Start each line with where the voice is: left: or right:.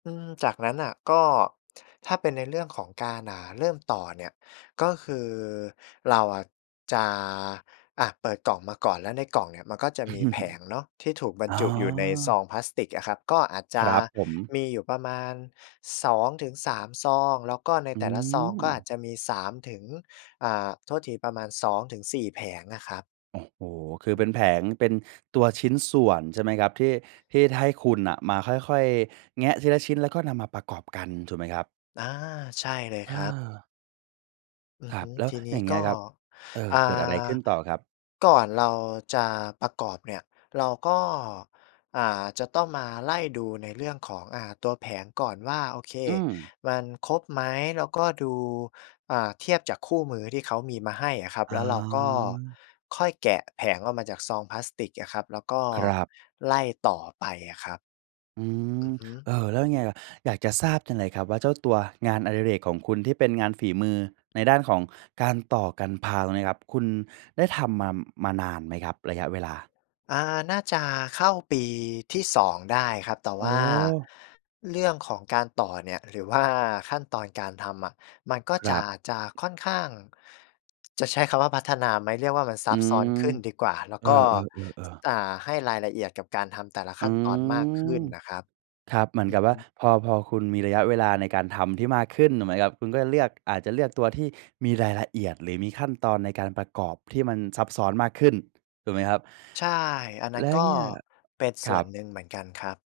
left: อืม จากนั้นน่ะ ก็ ถ้าเป็นในเรื่องของการ อ่า เริ่มต่อเนี่ย ก็คือ เราอะจะ อะ เปิดกล่องมาก่อน แล้วในกล่องเนี่ยมันก็จะมีแผงเนาะ ที่ถูกบร
right: อ
left: ร
right: ๋
left: จุอยู่ในซ
right: อ
left: องพลาสติกอะครับ ก็อาจจ
right: ค
left: ะ
right: รับผม
left: มีอยู่ประมาณ 2-3 ซอง แล้วก็ใน
right: อื
left: แต่ละซองก็อา
right: ม
left: จจะมี 3 ถึง อ่า โทษทีประมาณ 2-4 แผงอะครับ
right: โอ้โฮ คือ
left: อ
right: เป
left: ื
right: ็
left: ม
right: นแผง เป็นตัวชิ้นส่วน ใช่ไหมครับ ที่ ที่ให้คุณน่ะมาค่อย ๆ แงะทีละชิ้น แล้วก็นำมาประกอบกันถูกไหมครับ?
left: อา ใช่เลย
right: อ
left: ครับ
right: า
left: อื
right: ค
left: อ
right: ร
left: ฮ
right: ับ
left: ึ
right: แล้ว
left: ทีน
right: อย
left: ี
right: ่
left: ้
right: างเงี้
left: ก
right: ย
left: ็
right: ครับ เออ
left: อ่
right: เกิดอะไรข
left: า
right: ึ้นต่อครับ?
left: ก่อนเราจะประกอบเนี่ยเราก็ อ่า จะต้องมาไล่ดูในเรื่องของ อ่า ตัวแผงก่อนว่า โอเค
right: อือ
left: มันครบไหม แล้วก็ดู อ่า เทียบจากคู่มือที่เขามีมาให้อะครับ
right: อ๋
left: แล้วเราก็
right: อ
left: ค่อยแกะแผงออกมาจากซองพลาสติกอะครับ แล้วก็
right: ครับ
left: ไล่ต่อไปอะครับ
right: อืม
left: อือฮึ
right: เออ แล้วยังไงล่ะ? อยากจะทราบจังเลยครับว่า เจ้าตัวงานอดิเรกของคุณที่เป็นงานฝีมือ ในด้านของการต่อ Gunpla ตรงเนี้ยครับ คุณได้ทำมา มานานไหมครับ? ระยะเวลา
left: อ่า น่าจะเข้าปีที่ 2 ได้ครับ แต่
right: อ๋
left: ว่า
right: อ
left: เรื่องของการต่อเนี่ย หรือ ว่า ขั้นตอนการทำอะ มันก็
right: คร
left: จะ
right: ับ
left: จะค่อนข้าง จะใช้คำว่าพัฒนาไหม เรียกว่ามันซ
right: อ
left: ั
right: ื
left: บซ้อ
right: ม
left: นขึ้นดีกว่า แล้ว
right: เอ
left: ก็
right: อ ๆ ๆ ๆ
left: อ่า ให้รายละเอียดกับการทำแต่ละ
right: อ
left: ข
right: ื
left: ั้นตอนมากขึ
right: อ
left: ้นน่ะครับ
right: ครับ เหมือ
left: อื
right: นก
left: อ
right: ับ
left: ฮ
right: ว่า
left: ึ
right: พอ พอคุณมีระยะเวลาในการทำที่มากขึ้น ถูกไหมครับ คุณก็เลือก อาจจะเลือกตัวที่มีรายละเอียด หรือมีขั้นตอนในการประกอบที่มันซับซ้อนมากขึ้น ถูกไหมครับ
left: ใช่ อันนั้
right: แล
left: น
right: ้ว
left: ก็
right: เงี้ย
left: เป็นส
right: คร
left: ่
right: ั
left: วน
right: บ
left: หนึ่งเหมือนกันครับ